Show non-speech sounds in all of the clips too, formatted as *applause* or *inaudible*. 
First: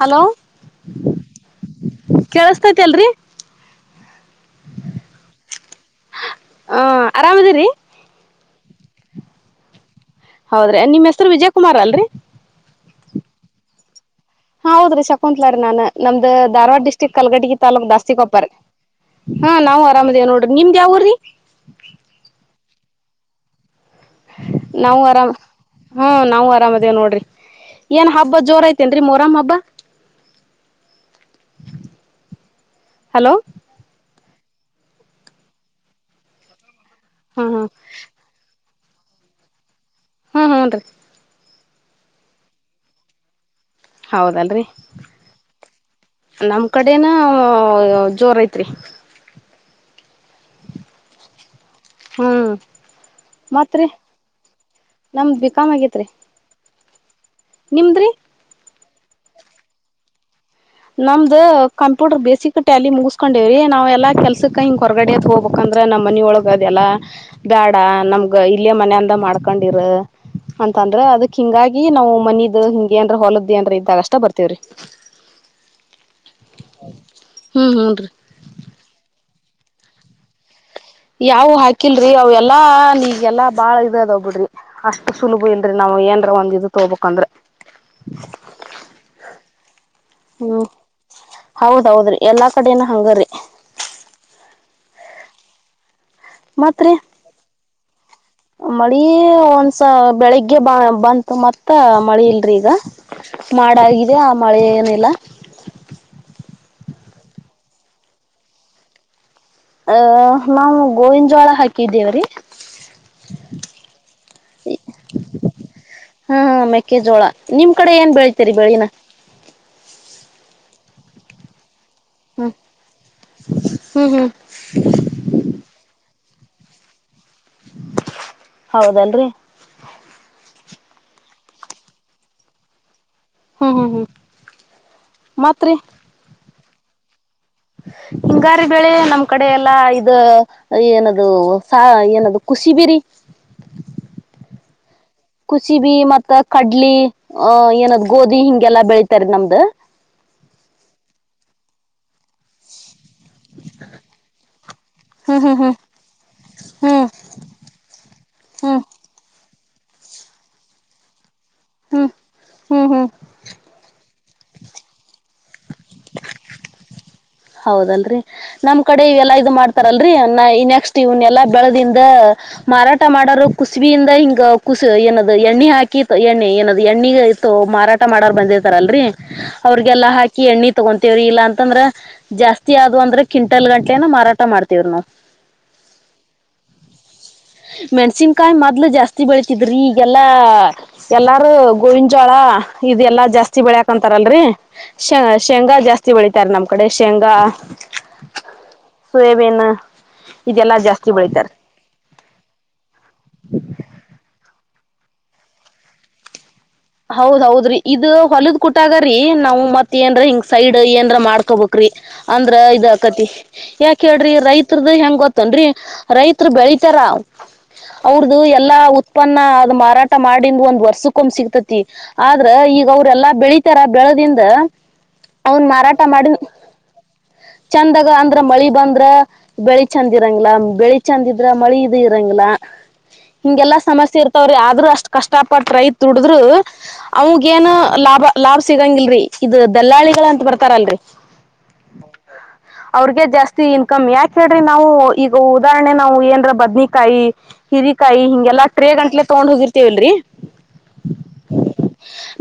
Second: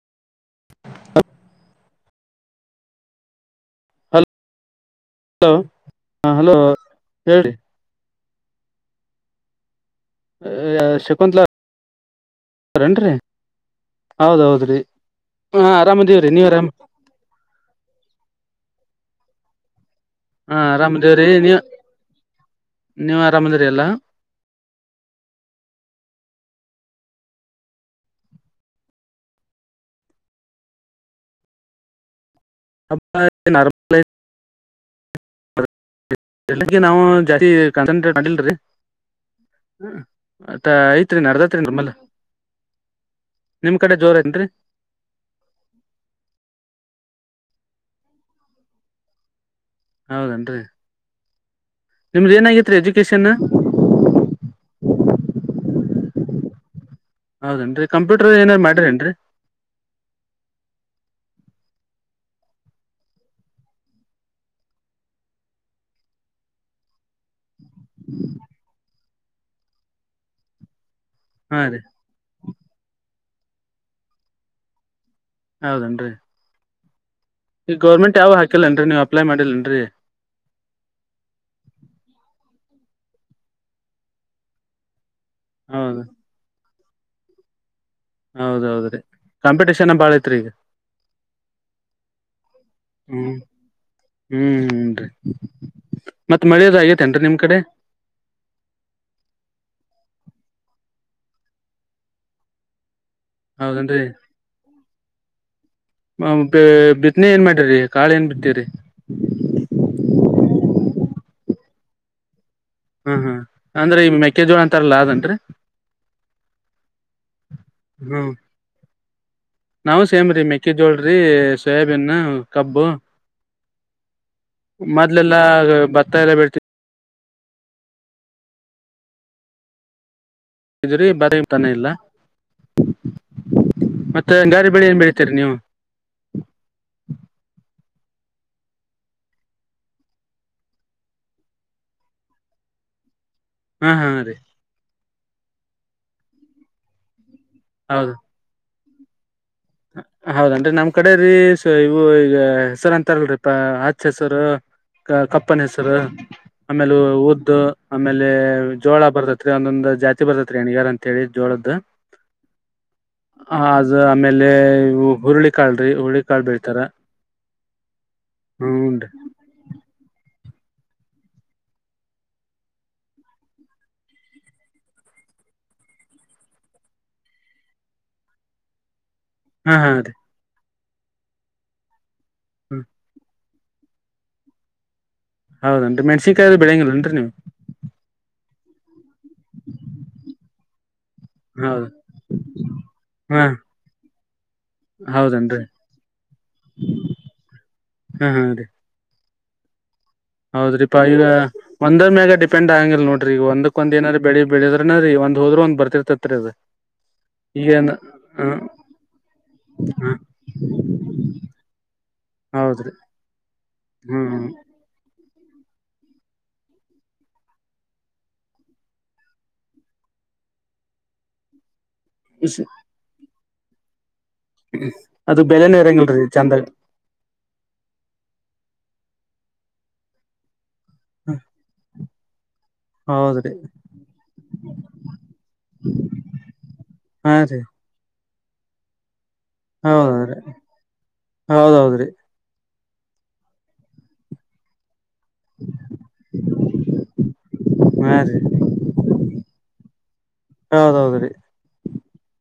Hello ಹಪ್ಪ ಕೇಳಸ್ತೈತಿ ಅಲ್ರರಿ ಹಲೋ ಹಾಂ ಹಲೋ ಹ ಹೇಳಿ ಆರಾಮದಿರಿ ಹೌದ್ರಿ ನಿಮ್ ಹೆಸರು ವಿಜಯ ಕುಮಾರ್ ಅಲ್ರರಿ ಶಕುಂತಲೇನು ರೀ ಹೌದ್ರೀ ಶಕುಂತ್ಲ ರ ಹಾ ನನ್ ನಮ್ದ ಆರಾಮದೀವ್ರಿ ನೀವ್ ಆರಾಮ್ ಧಾರವಾಡಿಸ್ಟ ಕ್ ಕಲಗಟಿ ತಾಾಲೂಕ್ ದಾಸ್ತಿ ಕೊಪ್ಪಾರ ಹಾ ನಾವು ಆರಾಮ್ೇವ ನೋಡ್ರಿ ಹಾ ನಿಮ್ದ್ ಯಾವಊ್ರೀ ನೀವು ಆರಾಮದಿ್ರ ಎಲ್ಲಾ ನಾವು ಆರಾಮ್ ಹೂ ನಾವು ಆರಾಮ್ದೇವ ನೋಡ್ರಿ ಏನ್ ಹಬ್ಬ ಜೋರ ಐತೆೇನ್ರೀ ಮೊರಾಮ್ ಹಬ್ಬ *inaudible* ಅ ಹಲೋ ನ *inaudible* ಬೆಳ್ಳಿಗೆ ನಾವು ಜಾಸ್ತಿ ಹ್ಮ್ ಹ್ಮ್ ಕನ್ಸ ಮಾಡಲ್ರಿ ಹ ಹ್ಮ್ ಹೂನ್ರಿ ಆಯ್ *unintelligible* ತ್ರಿ ನರ್ದತ್ರಿ ನಲ್ಲ ನಿಮ್ ಕಡೆ ಜೋರ ಇಯನ್ರಿ *unintelligible* ಹೌದಲ್ರಿ ನಮ್ ಕಡೆನ ಜೋರ ಐತ್ರಿ *unintelligible* ಹೌದೇನ್ ರೀ ನಿಮ್ದು ಏನಾಗಿತ್ತು ರೀ ಎಜುಕೇಷನ್ *unintelligible* ತ್ರಿ ನಮ್ದ ಬಿಕಾಮ್ ಆಗತ್ ರೀ *unintelligible* ಹೌದೇನ್ರಿ ಕಂಪ್ಯೂಟರ್ ಏನಾರ ಮಾಡಿರಿನ್ರಿ *unintelligible* ನಮ್ದ್ ಕಂಪ್ಯೂಟರ್ ಬೇಸಿಕ್ ಟ್ಯಾಲಿ ಮುಗಿಸಸ್ಕೊಂಡಿವವ್ರೀ ನಾವ್ಲ್ಲ ಕೆಲ್ಸಕ ಹಿಂಗ್ ಹೊರಗಡದ ಹೋಗ್ಬೇಕ *unintelligible* ಯಕಂದ್ರೆ ನಮ್ಮ ಮನ ಒಳಗ ಅದೆಲ್ಲ *unintelligible* ಬ್ಯಾಡ ನಮ್ಗ ಇಲ್ಲೇ ಮನ ಅಂದ ಮಾಡ್ಕೊಂಡಿರ ಅಂತಂದ್ರೆ ಅದಕ್ *unintelligible* ಹಾ ರೀ ಹಿಂಗಾಗಿ ನಾವು ಮನದ್ ಹಿಂಗಿ ಅಂ ದ್ರ ಹೊಲದ್ದಿ ಅಂದ್ರ ಇದ್ದಾಗ ಅಷ್ಟ ಬರ್ತೇವ್ರಿ *unintelligible* ಹೌದೇನ್ ರೀ *unintelligible* ಹೌ ಈ ಗೌರ್ಮೆಂಟ್ ಯಾವ ಹಾಕಿಲ್ಲಏ ರೀ ನೀವು ಅಪ್ಲೈ ಮಾಡಿಲ್ಲೇನ್ರಿ ಯಾವ ಹಾಕಿಲ್ರರಿ ಅವ ಎಲ್ಲಾ ನೀಗೆಲ್ಲಾ ಬಾಳ ಇದು ಅದಾವ ಬಿಡ್ರಿ ಅಷ್ಟ ಸುಲಭ ಇಲ್ರರಿ ನಾವ್ ಹೌದು ಏನ್ರ ಒಂದ್ ಇದು ತೊೋಬಬೇಕಕ್ಂದ್ರ ಹೌದೌದ ರೀ ಕಂಪಿಟೇಷನ್ ಬಾಳ ಐತ್ ರೀ ಈಗ ಹ್ಮ್ ಹೌದೌದ್ರಿ ಎಲ್ಲಾ ಕಡೆನ ಹಂಗ್ರರಿ ಹೂ ಹನ್ರಿ ಮತ್ತ್ ಮಳೆದ ಆಗೇತೆೇನ್ರರಿ ನಿಮ್ ಕಡೆ ಹ ಮಳಿ ಒಂದಸ ಬೆಳಿಗ್ಗೆ ಬ ಬಂತು ಮತ್ತ ಮಳಿ ಇಲ್ರಿ ಈಗ ಹೌದನ್ರಿ ಮಾಡಾಗಿದೆ ಆ ಮಳೆ ಏನಿಲ್ಲ ಬಿತ್ತನೆ ಏನ್ ಮಾಡಿರಿ ಕಾಳ ಏನ್ ಬಿತ್ತೀರರಿ *unintelligible* ಅಹ ನಾವು ಗೋವನ್ಜೋಳ ಹಾಕಿದೇವ್ರೀ *unintelligible* ಹೂ ಹೂ ಅಂದ್ರೆ ಈ ಮೆಕ್ಕೆಜೋಳ ಅಂತಾರಲ್ಲಾ ಅದೇನ್ರಿ *unintelligible* ಹಾ ಮೆಕ್ಕೆಜೋಳ ನಿಮ್ ಕಡೆ ಏನ್ ಹ್ಮ್ ಬೆಳ್ತರಿ ಬೆಳಿನ. ನಾವು ಸೇಮ್ರಿ ಮೆಕ್ಕೆ ಜೋಳ ರೀ. ಸೊಯಾಬ್ ಕಬ್ಬು ಹ್ಮ್ ಹ್ಮ್ ಮೊದ್ಲೆಲ್ಲ ಭತ್ತ ಎಲ್ಲ ಬೆಳಿ. ಹೌದಲ್ರಿ. ್ರರಿ ಬಾರಿ ತಾನ ಇಲ್ಲ ಹ್ಮ್ ಹ್ಮ್ ಹ್ಮ್ ಮತ್ತೆ ಗಾರಿ ಬೆಳ ಏನ್ ಬೆಳಿತೀರಿ ನೀವು. ಮತ್ರಿ ಹಿಂಗಾರಿ ಬೆೇಳೆ ನಮ್ ಕಡೆ ಎಲ್ಲಾ ಇದ. ಏನದು ಸ ಏನದು ಖುಷಿ ಬಿರಿ. ಹ್ಮ ಹಾ ರೀ. ಕುಸಿಬಿ ಮತ್ತ ಕಡ್ಲಿ ಅಹ ಏನದ್ ಹೌದು ಗೋಧಿ ಹಿಂಗೆಲ್ಲ ಬೆಳ ತರ್ದ ನಮ್ದು. ಹೌದನ್ರಿ ನಮ್ ಕಡೆ ರೀ ಇವು ಈಗ ಹೆಸರು ಅಂತಾರಲ್ರರಿ ಪ ಆಚ್ ಹೆಸರು. ಹ್ಮ್ ಕಪ್ಪನ್ ಹ್ಮ್ ಹೆಸರು ಆಮೇಲೆ ಹ್ಮ್ ಉದ್ದ. ಆಮೇಲೆ ಹ್ಮ್ ಜೋಳ ಬರ್ತತ್ರಿ ಒಂದೊಂದ್ ಜಾತಿ ಬರ್ತತ್ರಿ ಹೆಣ್ಣಿಗಾರ ಅಂತ ಹೇಳಿ ಜೋಳದ್ದ. ಹ್ಮ್ ಹ್ಮ್ ಹ್ಮ್- ಹ ಅದು ಆಮೇಲೆ ಹುರುಳಿಕಾಳ್ರಿ ಹುರುಳಿಕಾಳ್ ಬೀಳ್ತಾರ. ಹೌದಲ್ರರಿ ನಮ್ ಕಡೆ ಇವೆಲ್ಲಾ ಇದು ಮಾಡ-. ತಾರಲ್ರರಿ ನೆಕ್ಸ್ಟ್ ಇವ್ನ್ಎಲ್ಲಾ ಬೆಳೆದಿಂದ. ಮಾರಾಟ ಮಾಡೋರು ಕುಸಬಿಯಿಂದ ಹಿಂಗ ಕುಸ ಏನದು ಎಣ್ಣೆ ಹಾಕಿ ಎಣ್ಣೆ ಏನ್ ಎಣ್ಣಿ-. ಮಾರಾಟ ಮಾಡರ್ ಬಂದಿತಾರಲ್ರರಿ. ಹಾ ಹಾ ಅವ್ರಿಗೆಲ್ಲಾ ರೀ ಹಾಕಿ ಎಣ್ಣಿ ತಗೊಂತೇವ್ರಿ ಇಲ್ಲಾ ಅಂತಂದ್ರ ಜಾಸ್ತಿ ಹ್ಮ್ ಆದ ಅಂದ್ರೆ ಕಿಂ. ಎಂಟಲ್ ಗಂಟಲೆನ ಮಾರಾಟ ಮಾಡ್ತೀವ್ ನಾವು. ಹೌದೇನ್ ಮೆಣಸಕಾಯ್ರ ಬೆಳಂಗಿಲ್ಲನ್ರಿ ನೀವು. ಮೆಣ್ಸಿನ್ಕಾಯಿ ಮೊದ್ಲು ಜಾಸ್ತಿ ಬೆಳತಿದ್ರಿ ಈಗೆಲ್ಲ-. ಎಲ್ಲಾರು ಹೌದ ಗೋವಿನ ಜೋಳ ಇದೆಲ್ಲಾ ಹಾ ಜಾಸ್ತಿ ಬೆಳಿಯಕ್ಂತಾರಲ್ರರಿ. ಶ ಹೌದನ್ರಿ ಶೇಂಗಾ ಜಾಸ್ತಿ ಬೆಳಿತಾರೆ ನಮ್ ಕಡೆ. ಶೇಂಗಾ, ಹಾ ಹಾ ರೀ ಸೋಯಬೀನ್ ಇದೆಲ್ಲಾ ಜಾಸ್ತಿ ಬೆಳಿತಾರೆ. ಒಂದ ಮಾಗ ಡಿಪೆಂಡ್ ಆಗಂಗಿಲ್ಲ ನೋಡ್ರಿಗ ಒಂದಕ್ ಒಂದ್ ಏನಾರ ಬ ಬೆಳ ಬೆಳಿದ್ರನ ರಿ ಒಂದ್ ಹೊದರು ಒಂದ ಬರ್ತಿರ್ತತ್ರಿೀ. ಹೌದ್ೌದ್ರಿ ಇದ ಹೊಲದ್ ಕುಟಾಗ್ರೀ ನಾವ್ ಮತ್ ಹ ಏನ್ರ ಹಿಂಗ್ ಸೈಡ್ ಏನ್ರ ಮಾಡ್ಕೋಬೇಕ್ರಿ. ಅಂದ್ರ ಹೌದ್ರಿ ಇದಕತಿ ಯಾಕ ಹೇಳ್ರಿ ಹ್ಮ್ ರೈತ. ತ್ರದ ಹೆಂಗ ಗೊತ್ತನ್ರಿ ರೈತ್ರ ಬೆಳಿತಾರ. ಅವ್ರದುು ಎಲ್ಲಾ ಉತ್ಪನ್ನ ಅದು ಮಾರಾಟ ಮಾಡಂದು ಒಂದ್ ವರ್ಷಕ್ಕ ಒಂದು್ ಸಿಗ್ತತಿ. ತಿ ಆದ್ರ ಈಗ ಅವ್ರೆಲ್ಲಾ ಬೆಳಿ. ತರ ಬೆಳದಿಂದ ಅದು ಅವನ್ ಬೆಲೆನೇ ಮಾರಾಟ ಇರಂಗಿಲ್ರಿ ಮಾಡ. ಚಂದಾಗ ಚಂದಾಗ ಅಂದ್ರ ಮಳಿ ಬಂದ್ರ ಬೆಳಿ ಚಂದ ಇರಂಗಲ ಬೆಳಿ ಚಂದ ಇದ್ರ ಮಳಿ ಇದ. ಂ *inaudible* ಗಿಲ್ಲಾ ಹೌದ್ರಿ ಹಿಂಗೆಲ್ಲಾ ಸಮಸ್ಯೆ ಇರ್ತವ್ರಿ ಆದ್ರರು ಅಷ್ಟ್ ಕಷ್ಟ ಪಟ್ಟ ರೈತ ದುಡಿದ್ರು. ಹಾ ರೀ ಅವಗೇಏನು ಲಾಭ ಲಾಭ್ ಸಿಗಂಗಿಲ್ರಿ. ಇದು ಹೌದೌದ್ರಿ ದಲ್ಲಾಳಿಗಳಂತ ಬರ್ತಾರಲ್ರಿ. ಹೌದೌದ್ರಿ ಅವ್ರಗೆ ಜಾಸ್ತಿ ಇನ್ಕಮ್ ಯಾಕ ಹೇಳ್ರಿ ನಾವು-. ಈಗ ಉದಾಹರಣೆ ನಾವು ಏಂದ್ರ ಬದನಿಕಾಯಿ. ಹಾ ಹಿರಿಕಾಯಿ ರೀ ಹಿಂಗೆಲ್ಲ ಅಟ್ರೇ ಗಂಟ್ಲೆ ತಗೊಂಡ ಹೋಗಿರ್ತಿವಲ್ರರಿ. ಹೌದೌದ್ರೀ.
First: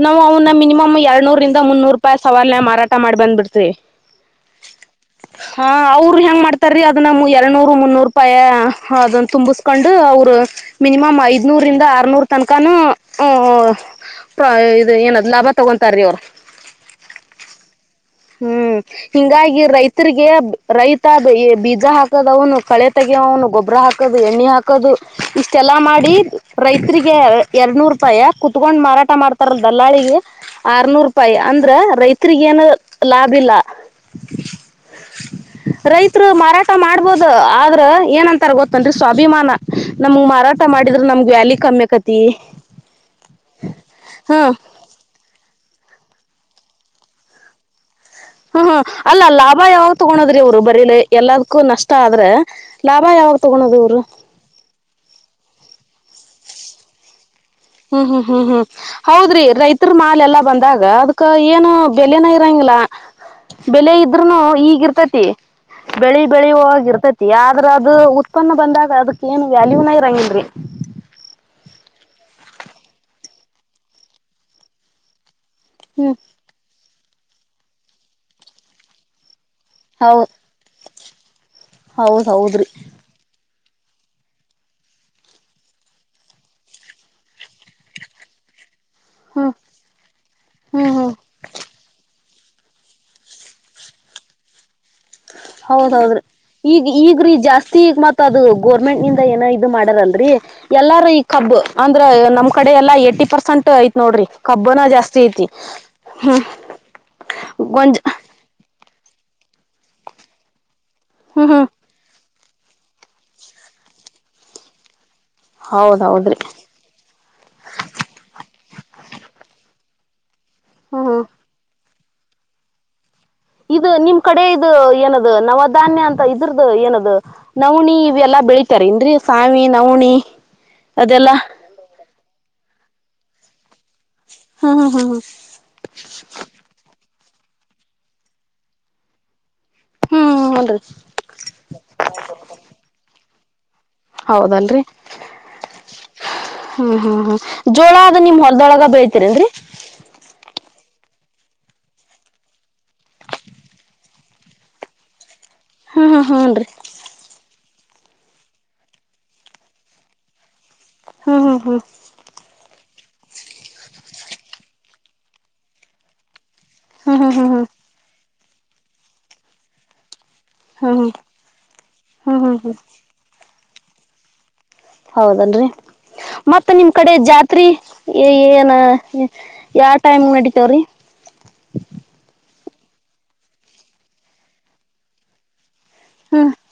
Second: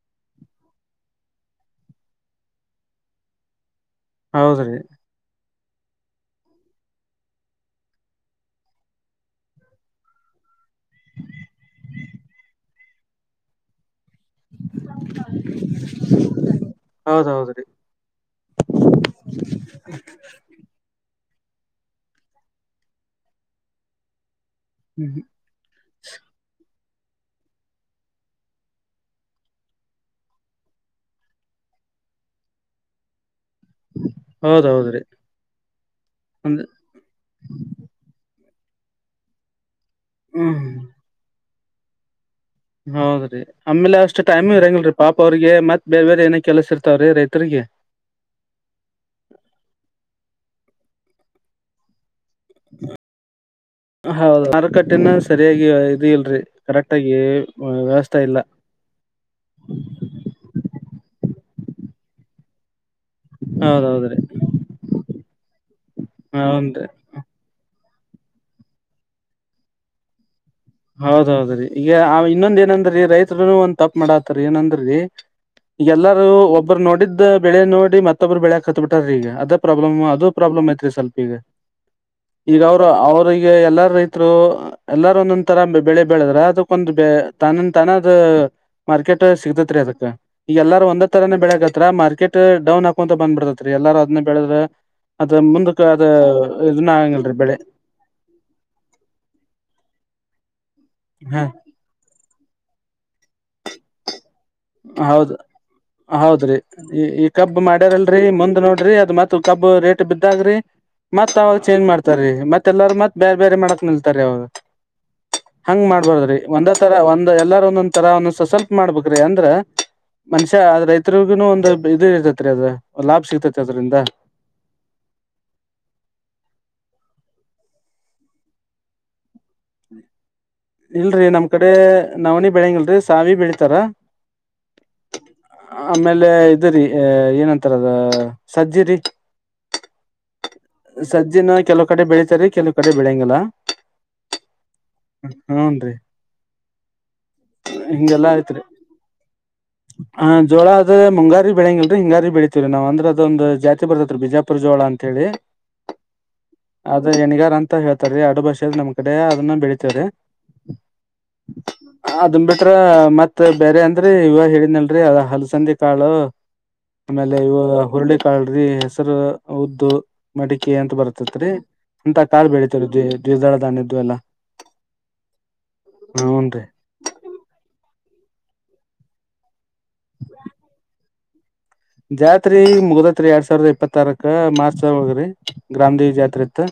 ನಾವು ಅವನ್ನ ಮಿನಿಮಮ್ ಎರಡ್ನೂರರಿಂದ ಮುನ್ನೂರು ರೂಪಾಯಿ ಸವಾಲನ ಮಾರಾಟ ಮಾಡಿ ಬಂದ್ಬಿಡ್ತರಿ. ಹೌದ್ರಿ. ಹ-. ಹಾ ಅವರು ಹೆಂಗ್ ಮಾಡ್ತಾರೀ ಅದನ್ನ ಎರನೂರು ಮುನ್ನೂರು ರೂಪಾಯಿ ಅದನ್ನ ತುಂಬಿಸ್ಕೊಂಡು ಅವರು. ಮಿನಿಮಮ ಐದ್ನೂರಿಂದ ಆರ್ನೂರ್ ತನಕಾನೂ ಅ ತ ಇದು ಏನದ ಲಾಭಾ ತಗೊಂತಾರೀ ಅವ್ರು ಹೌದ ಹೌದ ರೀ ಹು ಹಿಂಗಾಗಿ ರೈತರಿಗೆ ರೈತ ಅ ಬೀಜಾ ಹಾಕದ ಅವನು ಕಳೆ ತಗಿಯವನು ಗೊಬ್ಬರಾ ಹಾಕೋದು ಎಣ್ಣೆ ಹಾಕೋದು ಹ್ಮ್ ಇಷ ಸ್ಟೇಲ್ಲಾ ಮಾಡಿ ರೈತ್ರಿಗೆ ಎರಡನೂರು ರೂಪಾಯಿ ಕುತ್ಕೊಂಡ್ ಮಾರಾಟಾ ಮಾಡ್ತಾರಲ್ಲ ದಲ್ಲಾಳಿಗೆ. ಆರ್ನೂರೂಪಾಯಿ ಅಂದ್ರ ರೈತ್ರಿಗೆ ಏನು ಲಾಭ ಇಲ್ಲಾ. ಹೌದೌದ್ರಿ ರೈತರು ಅಂದ್ರ ಮಾರಾಟಾ ಮಾಡ್ಬೋದು. ಆದ್ರ ಏನಂತಾರ ಗೊತ್ತನಡ್ರಿ ಸ್ವಾಭಿಮಾನಾ ನಮ್ಮಗ ಮಾರಾಟಾ ಹ್ಮ್ ಮಾಡಿದ್ರ ನಮ್ಮಗ ವ್ಯಾಲಯಿ ಕಮ್ಮಿ ಅಕೇತಿ. ತ್ತಿ. ಹೌದ್ರೀ ಆಮೇಲೆ ಅಷ್ಟ ಟೈಮು ಇರಂಗಿಲ್ಲರೀ ಪಾಪ ಅವ್ರಿಗೆ ಮತ್ತ ಬೇರೆ ಬೇರೆ ಏನೇ ಕೆಲಸ ಇರ್ತಾವ ರೀ ರೈತರಿಗೆ. ಹು ಹು ಅಲ್ಲಾ ಲಾಭಾ ಯಾವಾಗ ತಗೋಳೋದ್ರಿ ಅವ್ರು ಬರೀಲಿ ಎಲ್ಲದಕ್ಕೂ ನಷ್ಟ ಆದ್ರೆ. ಲಾಭಾ ಯಾವಾಗ ತಗೋಳೋದು ಅವರು. ಹೌದು ಮಾರುಕಟ್ಟೆನ ಸರಿಯಾಗಿ ಇದು ಇಲ್ರಿ ಕರೆಕ್ಟ್ ಆಗಿ. ಹು ಹು ವ್ಯವಸ್ಥೆ ಹು ಇಲ್ಲ ಹು ಹೌದ್ರಿ ರೈತರ ಮಾಲ್ ಎಲ್ಲಾ ಬಂದಾಗ ಅದ್ ಕ್ಕ ಏನು ಬೆಲನ ಇರೋಂಗಿಲ್ಲಾ. ಬೆಲೆ ಹೌದೌದ್ರಿ ಇದ್ರುನು ಈಗಿರ್ತತಿ ಬೆಳಿ ಹನ್ರಿ ಬೆಳೆಯುವಾಗ ಇರ್ತತಿ ಯಾದ್ರ ಅದು ಉತ್ಪನ್ನ ಬಂದಾಗ ಅದಕ್ಕ ಏನು ವ್ಯಾಲ್ಯೂನ ಇರಂಗಿಲ್ರಿ. ಹೌದ ಹೌದ್ರೀ ಈಗ ಆ ಇನ್ನೊಂದ ಏನಂದ್ರೀ ರೈತ್ರುನು ಒಂದ ತಪ್ಪ ಮಾಡಾತ್ತಾರ ಏನಂದ್ರೀ. ಹ್ಮ್ ಈಗೆಲ್ಲಾರು ಒಬ್ರು ನೋಡಿದ್ದ ಬೆಳೆ ನೋಡಿ ಮತ್ತೊಬ್ಬರು ಬೆಳ್ಯಾಕ ಕತ ಬಿಟ್ಟಾರಿ ಈಗ ಅದ ಪ್ರಾಬ್ಲಮ್ ಅದು ಹೌದ್ ಪ್ರಾಬ್ಲಮ್ ಐತ್ರಿ ಸ್ವಲ್ಪ ಈಗ ಹೌದ್ ಈಗ ಹೌದ್ರಿ ಅವ್ರ ಅವ್ರ. ಇಗ ಎಲ್ಲಾರ ರೈತರು ಎಲ್ಲಾರ ಒಂದ. ತರ ಬೆಳೆ ಬೆಳದ್ರ ಅದಕ್ಕೊಂದು ತಾನ ತಾನ ಅದ. ಮಾರ್ಕೆಟ್ ಹ್ಮ್ ಸಿಗತತ್ರಿ ಅದಕ ಈಗ ಎಲ್ಲಾರೂ ಹ್ಮ್ ಒಂದ ಹ್ಮ್ ತರಾನೇ ಬೆಳಕತ್ರ ಮಾರ್ಕೆಟ್. ಡೌನ್ ಆಕೊಂತ ಬಂದ ಬಿಡ್ತತ್ರಿ ಎಲ್ಲಾರ ಅದನ್ನ ಬೆಳದ್ರ. ಅದ ಮುಂದಕ್ಕ ಅದ ಹೌದೌದ್ರಿ ಇದನ್ನ ಆಗಂಗಿಡ್ರಿ ಬೆಳೆ. ತ್ತ ಅದು ಗೋರ್ಮೆಂಟ್ ನಿಂದ ಏನೋ ಇದು ಮಾಡಾರಲ್ರಿ ಎಲ್ಲಾರು ಈ ಹ ಕಬ್ಬು ಅಂದ್ರ ನಮ್ಮ ಕಡೆ ಎಲ್ಲಾ ಏಟಿ ಪರ್ಸೆಂಟ್ ಐತ್ ನೋಡ್ರಿ. ಕಬ್ಬನ ಜಾಸ್ತಿ ಹೌದ ಐತಿ ಹೌದ್ರಿ ಈ ಈ ಕಬ್ಬ ಗೊಂಜ ಮಾಡ್ಯಾರಲ್ರಿ ಮುಂದ ನೋಡ್ರಿ ಅದ ಮತ್ತ. ಕಬ್ಬ ರೇಟ್ ಬಿದ್ದಾಗ್ರಿ ಮತ್ತ ಹ್ಮ್ ಅವಾಗ ಹ್ಮ್ ಚೇಂಜ್ ಮಾಡ್ತಾರೀ ಮತ್ತೆ ತ್ತೆಎಲ್ಲಾರ ಮತ್ತ ಬೇರೆ ಬೇರೆ ಮಾಡಕ್ ನಿಲ್ತಾರೆ ಅವರು ಹಂಗ ಹೌದ್ ಮಾಡ್ಬಾರದ್ರೀ ಹೌದ್ರಿ ಒಂದ ತರಾ ಒಂದ ಎಲ್ಲಾರೂ ಒಂದೊಂದ ತರಾ ಒಂದ ಸ್ವಲ್ಪ ಮಾಡ್ಬೇಕರಿ. ಅ ದ್ರ ಮನುಷ್ಯ ಹ್ಮ್ ಹ್ಮ್ ರೈತರಿಗು ಒಂದು ಇದು ಇರ್ತತ್ರಿ ಅದ ಲಾಭ ಸಿಕ್ತತಿ. ಇದು ನಿಮ್ಮ ಕಡೆ ಇದು ಏನದು ನವಧಾನ್ಯ ಅಂತ ಇದ್ರದು ಏನದು. ನವನಿ ಇವೆಲ್ಲಾ ಬೆಳೀತಾರೆಂದ್ರೀ ಸಾವಿ. ನವಣಿ ಇಲ್ಲಡ್ರಿ ಅದೆಲ್ಲಾ ನಮ್ಮ ಕಡೆ ನವನಿ ಬೆಳಂಗಿಲ್ಲಡ್ರಿ ಸಾವಿ ಬೆಳತಾರಾ. ಹ್ಮ್ ಹ್ಮ್ ಹ್ಮ್ ಆಮೇಲೆ ಇದರಿ ಏನಂತಾರ ಅದ ಸಜ್ಜಿರಿ. ಹು ಹುಡ್ರಿ. ಸಜ್ಜಿನ ಕೆಲವು ಕಡೆ ಬೆಳೀತಾರಿ ಕೆಲವು ಕಡೆ ಬೆಳಗಿಲ್ಲ. ಹೌದ ಡ್ರಿ. ಹು ಹು ಹು ಜೋಳ ಅದ ನಿಮ್ಮ ಹೊಲದೋಳಗ ಬೆತೀರೆಂಡ್ರಿ. ಹಾ ಜೋಳ ಅದೆ ಮುಂಗಾರಿ ಬೆಳಂಗಿಲಡ್ರಿ ಹಿಂಗಾರಿ ಬಿಜಾ ಬೆಳಿತಿವ ನಾವ ಅದೊ ಒಂದು ಜಾತಿ ಬರ್ತತ ಬಿಜಾ ಪುರುಜೋಳಾ ಅಂತ ಹೇಳಿ. ಹು ಹು ಹುಡ್ರಿ ಅದ ಯಣಿಗಾರಾ ಅಂತ ಹೇಳ್ತಾರೆ ಅಡು ಭಾಷೆ ನಮ್ಮ ಕಡೆ ಅದನ್ನ ಬೆಳಿತೆವರಿ. ಹಾ ಹಾ ಹಾ ಅದನ್ ಬಿಟ್ರ ಮತ್ ಬೇರೆ ಅಂದ್ರಿ ಇವಾಗ ಹೇಳಿದ್ನಲ್ರಿ ಅದ ಹಲ್ಸಂದಿ ಕಾಳು ಹ್ಮ್ ಹ್ಮ್ ಆಮೇಲೆ ಹ್ಮ್ ಇವು ಹುರುಳಿಕಾಳ್ರಿ ಹೆಸರು ಉದ್ದು ಮಟಿಕಿ ಅಂತ ಹ್ಮ್ ಬರ್ತತ್ ರಿ ಅಂತ ಹ್ಮ್ ಹ್ಮ್ ಹ್ಮ್ ಕಾಳ್ ಹ್ಮ್ ಹ್ಮ್ ಬೆಳಿತೇವ್ ರೀ *unintelligible* ದ್ವಜಾಳಧನ್ದ್ದು ಎಲ್ಲಾ ಹೌದನ್ರಿ ಹೂನ್ ರೀ ಮತ್ ನಿಮ್ ಕಡೆ ಜಾತ್ರಿ ಏನ ಯಾವ ಟೈಮ್ ನಡಿತವ್ರೀ ಜಾತ್ರಿ ಮುಗದಾತ್ರಿ ಎರಡ್ ಸಾವಿರದ ಇಪ್ಪತ್ತಾರಕ ಮಾರ್ಚ್ ಹೋಗ್ರಿ ಗ್ರಾಮದ ಜಾತ್ರಿ ಇತ್ತು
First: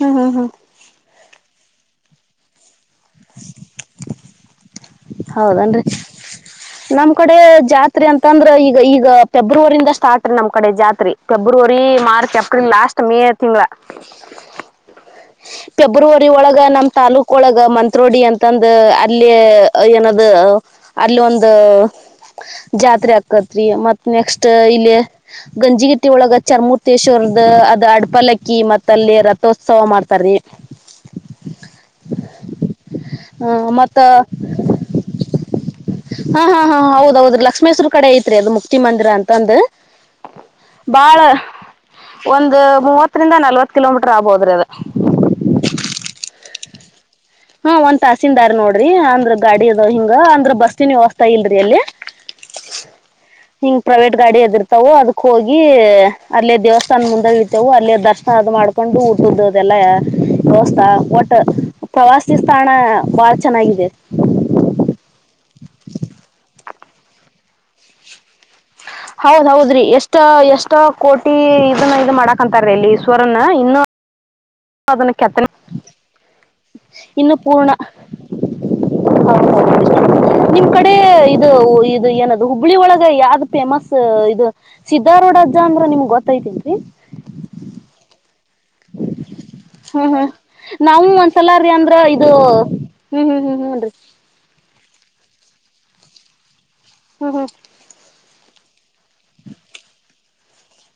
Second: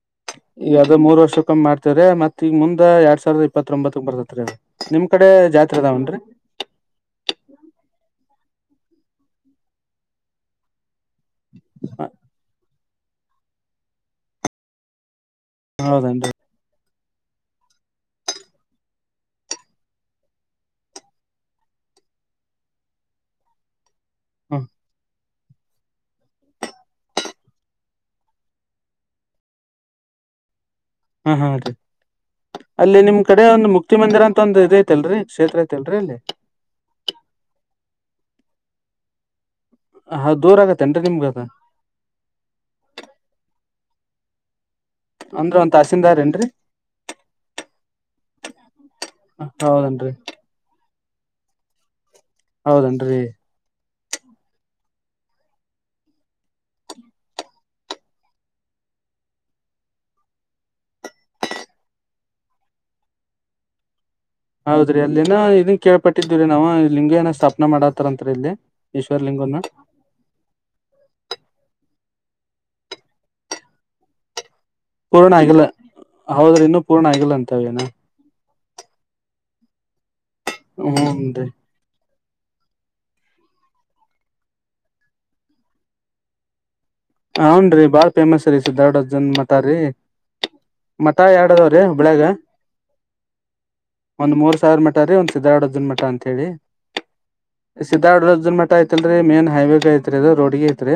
ಹ್ಮ್ ಹ್ಮ್ ಹ್ಮ್ ಈಗ ಅದ ಮೂರ್ ವರ್ಷಕ್ಕ್ ಓಂ ಮಾಡ್ತಾರೆ ಮತ್ ಈಗ ಮುಂದ ಎರಡ್ ಸಾವಿರದ ಇಪ್ಪತ್ತೊಂಬತ್ತಕ್ ಬರ್ತತ್ರಿ ನಿಮ್ ಕಡೆ ಜಾತ್ರೆ ಹೌದನ್ರಿ ಅದಾವನ್ರಿ ನಮ್ ಕಡೆ ಜಾತ್ರೆ ಅಂತಂದ್ರ ಈಗ ಈಗ ಫೆಬ್ರವರಿಯಿಂದ ಸ್ಟಾರ್ಟ್ ರೀ ನಮ್ ಕಡೆ ಜಾತ್ರೆ February March April last May ತಿಂಗಳ ಫೆಬ್ರವರಿ ಹೌದನ್ರಿ ಒಳಗ ನಮ್ ತಾಲೂಕ್ ಒಳಗ ಮಂತ್ರೋಡಿ ಅಂತಂದ ಅಲ್ಲಿ ಏನಾದ ಅಲ್ಲಿ ಒಂದು ಜಾತ್ರೆ ಆಕತ್ರಿ ಮತ್ತ ನೆಕ್ಸ್ಟ್ ಹ ಇಲ್ಲಿ ಗಂಜಿಗಿಟ್ಟಿ ಒಳಗ ಚರ್ಮೂರ್ತೇಶ್ವರದ ಅದ ಅಡ್ಪಲಕ್ಕಿ ಮತ್ತ ಅಲ್ಲಿ ರಥೋತ್ಸವ ಮಾಡ್ತಾರಿ ಹ *unintelligible* ಹಾ ಹಾ ಅದೇ ಅಲ್ಲಿ ನಿಮ್ ಕಡೆ ಹ ಒಂದು ಮುಕ್ತಿ ಮತ್ತ ಮಂದಿರ ಅಂತ ಅಂತ ಒಂದ್ ಇದ ಐತೆಲ್ರಿ ಕ್ಷೇತ್ರ ಐತ್ ಅಲ್ರಿ ಅಲ್ಲಿ ಹಾ ಹಾ ಹಾ ಹೌದೌದು ಲಕ್ಷ್ಮೇಶ್ವರ ಕಡೆ ಐತ್ರಿ ಅದು ಮುಕ್ತಿ ಮಂದಿರ ಅಂತ ಅಂದು ಹ ಹ ದೂರ ಆಗತ್ತ ಎನ್ರೀ ನಿಮಗೆ ಅದು ಒಂದ್ ಮೂವತ್ತರಿಂದ ನಲ್ವತ್ ಕಿಲೋಮೀಟರ್ ಆಬೋದ್ರಿ ಅದ ಅಂದ್ರ ಒಂದ್ ತಾಸೀನ್ದಾರ್ ಏನ್ರೀ ಹ್ಮ ಒಂದ್ ತಾಸೀನ್ದಾರ್ ನೋಡ್ರಿ ಅಂದ್ರ ಗಾಡಿ ಅದ ಹೌದನ್ರಿ ಹಿಂಗ ಅಂದ್ರ ಬಸ್ ಬಸ್ ಇನ್ ವ್ಯವಸ್ಥೆ ಇಲ್ರಿ ಅಲ್ಲಿ ಹೌದನ್ರೀ ಹಿಂಗ್ ಪ್ರೈವೇಟ್ ಗಾಡಿ ಎದಿರ್ತವು ಅದಕ್ ಹೋಗಿ ಅಲ್ಲೇ ದೇವಸ್ಥಾನ ಮುಂದಾಗ ಇತವು ಅಲ್ಲ ದರ್ಶನ ಅದ್ ಮಾಡ್ ಕೊಂಡು ಊಟದದೆಲ್ಲ ವ್ಯವಸ್ಥಾ ಒಟ್ಟ ಪ್ರವಾಸಿ ತಾಣ ಬಾಳ ಚೆನ್ನಾಗಿದೆ ಹೌದ್ರಿ ಅಲ್ಲಿನ ಇದನ್ ಕೇಳ್ಪಟ್ಟಿದ್ದಿವ್ರಿ ನಾವು ಲಿಂಗ ಏನ ಸ್ಥಾಪನಾ ಮಾಡತಾರಂತ್ ಇಲ್ಲಿ ಈಶ್ವರ ಹೌದ್ ಲಿಂಗನ ಹೌದ್ರಿ ಎಷ್ಟು ಎಷ್ಟ ಎಷ್ಟ ಕೋಟಿ ಇದನ್ನ ಇದ್ ಮಾಡಕ್ಂತಾರೀ ಈಶ್ವರನ್ನ ಇನ್ನು ಪೂರ್ಣ ಅದನಕ್ಕೆತ್ತನೆ ಆಗಿಲ್ಲ ಹೌದ್ರಿ ಇನ್ನು ಪೂರ್ಣ ಆಗಿಲ್ಲ ಇನ್ನು ಪೂರ್ಣ ಅಂತವೇನ ಹೌದೌದು ನಿಮ್ ಕಡೆ ಹೂನ್ರಿ ಇದು ಇದು ಏನ ಹುಬ್ಬಳಿ ಒಳಗ ಯಾವ್ದ್ ಫೇಮಸ್ ಇದು ಸಿದ್ದರೊಡಜ್ಜ ಅಂದ್ರ ನಿಮ್ಗ್ ಗೊತ್ತೈತನ್ರಿ ಹನ್ ರೀ ಬಾ ಫೇಮಸ್ ರೀ ಸಿದಡ್ಡಜನ್ ಮಠ ರೀ ಹ್ಮ್ ಹ್ಮ್ ನಾವು ಮಠ ಎರಡ ಒಂದ್ಸಲಾರಿ ಅದಾವ್ರೀ ಅಂದ್ರ ಹುಬ್ಬಳ್ಳಿ ಇದು ಯಾಗ ಹ್ಮ್ ಹ್ಮ್ ಹ್ಮ್ ಹುನ್ರಿ ಒಂದ್ ಮೂರ್ ಸಾವಿರ ಮಠ ರೀ ಒಂದ್ ಸಿದ್ದ್ಧರಡಜನ್ ಮಠ ಅಂತ ಹೇಳಿ ಹ್ಮ್ ಹ್ಮ್ ಸಿದ್ದಾರ್ಡ್ಜಾನ್ ಮಠ ಐತಲ್ರಿ ಮೇನ್ ಹೈವೇಗೆ ಐತ್ರಿ ಅದು ರೋಡ್ಗ ಐತ್ರಿ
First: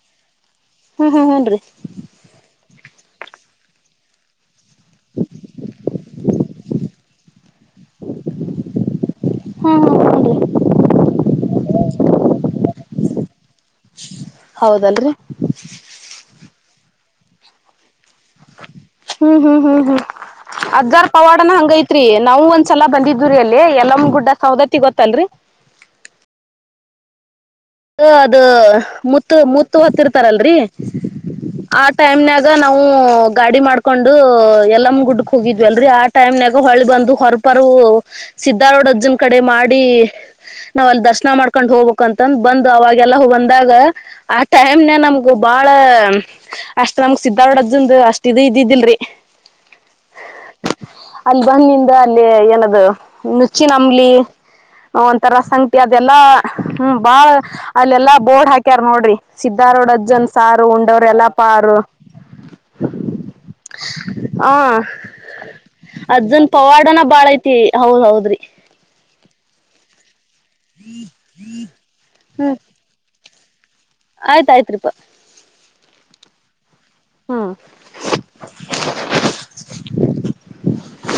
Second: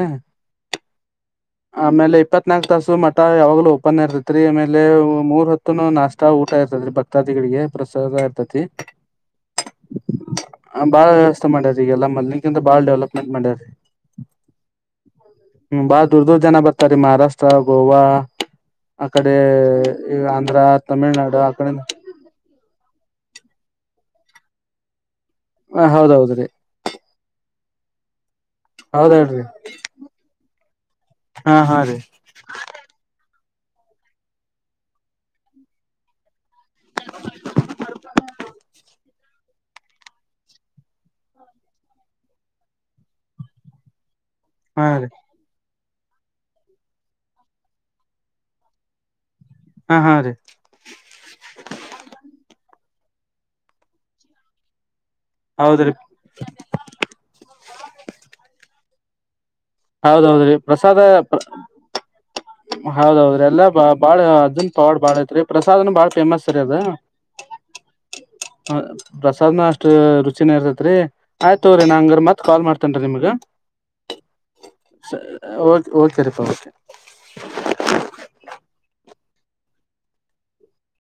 ಹ್ಮ್ ಹ್ಮ ಹೂನ್ರಿ ಆಮೇಲೆ ಇಪ್ಪತ್ನಾಲ್ಕು ತಾಸು ಮಠ ಯಾವಾಗಲೂ ಓಪನ್ ಇರ್ತತ್ರಿ ಆಮೇಲೆ ಮೂರ್ ಹೊತ್ತುನು ನಾಷ್ಟ ಊಟ ಇರ್ತತಿ ಭಕ್ತಾದಿಗಳಿಗೆ ಪ್ರಸಾದ ಇರ್ತತಿ *inaudible* ಹ್ಮ್ ಹ ಬಾಳ ವ್ಯವಸ್ಥೆ ಮಾಡ್ಯಾರೀ ಈಗಲ್ಲ ಮೊದ್ಲಿಕ್ಕಿಂತ ಬಾಳ್ ಡೆವಲಪ್ಮೆಂಟ್ ಮಾಡ್ಯರೀ ಹೌದಲ್ರಿ ಹ್ಮ್ ಬಾಳ ದೂರ್ ದೂರ್ ಜನ ಬರ್ತಾರೆ ಮಹಾರಾಷ್ಟ್ರ ಗೋವಾ ಆ ಕಡೆ ಹ್ಮ್ ಹ್ಮ್ ಹ್ಮ್ ಹ್ಮ್ ಈ ಆಂಧ್ರ ಅಜ್ಜಾರ್ ತಮಿಳ್ನಾಡು ಆ ಪವಾಡನ ಕಡೆ ಹಂಗೈತ್ರಿ ನಾವು ಒಂದ ಒಂದ್ಸಲ ಬಂದಿದ್ವಿ ರೀ ಅಲ್ಲಿ ಎಲ್ಲಮ್ಮನ್ ಗುಡ್ಡ ಸೌದತ್ತಿ ಗೊತ್ತಲ್ರಿ ಹ ಹೌದೌದ ರೀ ಅದ ಹೌದ ಮುತ್ತ ಹೇಳ್ರಿ ಮುತ್ತು ಹೊತ್ತಿರ್ತಾರಲ್ರಿ ಹಾ ಹಾ ಆ ರೀ ಟೈಮ್ನಾಗ ಗ ನಾವು ಗಾಡಿ ಮಾಡ್ಕೊಂಡು ಎಲ್ಲಮ್ಮನ್ ಗುಡ್ಡಕ್ ಹೋಗಿದ್ವಿಲ್ರಿ ಆ ಟೈಮ್ ನಗ ಹೊಳ್ಳಿ ಬಂದು ಹೊರಪರ್ ಸಿದ್ದಾರ್ಡ್ಜಜನ್ ಕಡೆ ಮಾಡಿ ನಾವ್ ಅಲ್ಲಿ ದರ್ಶನ ಮಾಡ್ಕೊಂಡ್ ಹೋಗ್ಬೇಕ ಅಂತಂದ ಬಂದು ಅವಾಗೆಲ್ಲ ಬಂದಾಗ ಆ ಟೈಮ್ ಹಾ ನ ರೀ ನಮ್ಗೊಬ್ ಬಾಳ ಅಷ್ಟ್ ನಮಗ ಸಿದ್ದರ್ಡಜ್ಜಂದು ಅಷ್ಟ ಇದ ಇದಿದ್ದಿಲ್ರಿ ಹಾ ಹಾ ರೀ ಅಲ್ಲಿ ಬಂದಿಂದ ಅಲ್ಲಿ ಏನದು ನುಚ್ಚಿನಂಬ್ಲಿ ಒಂತರ ಸಂಗತಿ ಹೌದ್ರಿ ಅದೆಲ್ಲಾ ಹ್ಮ ಬಾಳ ಅಲ್ಲೆಲ್ಲಾ ಬೋರ್ಡ್ ಹಾಕಿ ಹಕ್ಕ್ಯಾರ್ ನೋಡ್ರಿ ಸಿದ್ದರೊಡಜ್ಜನ್ ಹೌದೌದ್ರಿ ಸಾರು ಉಂಡವ್ರ ಎಲ್ಲಾ ಪಾರು ಹೌದೌದ್ರೀ ಎಲ್ಲಾ ಬ ಬಾಳ ಹ ಅಜ್ಜನ್ ಪವಾಡ್ ಬಾಳ ಐತ್ರಿ ಪ್ರಸಾದ್ನ ಬಾಳ ಅಜ್ಜನ್ ಫೇಮಸ್ ರಿ ಅದ ಪವಾಡನ ಬಾಳ ಐತಿ ಹೌದ್ ಹೌದ್ರಿ ಹ ಪ್ರಸಾದ್ನ ಅಷ್ಟು ರುಚಿನ ಇರ್ತೈತ್ ರೀ ಆಯ್ತು ತಗೋರೀ ನಾ ಹಂಗಾರೆ ಮತ್ತೆ ಕಾಲ್ ಮಾಡ್ತೇನ್ ರೀ ನಿಮ್ಗೆ ಆಯ್ತ್ ಆಯ್ತ್ ರೀ ಪಾ ಸರಿ ಓಕೆ ಓಕೆ ರಿ ಪಾ ಓಕೆ ಹ್ಮ್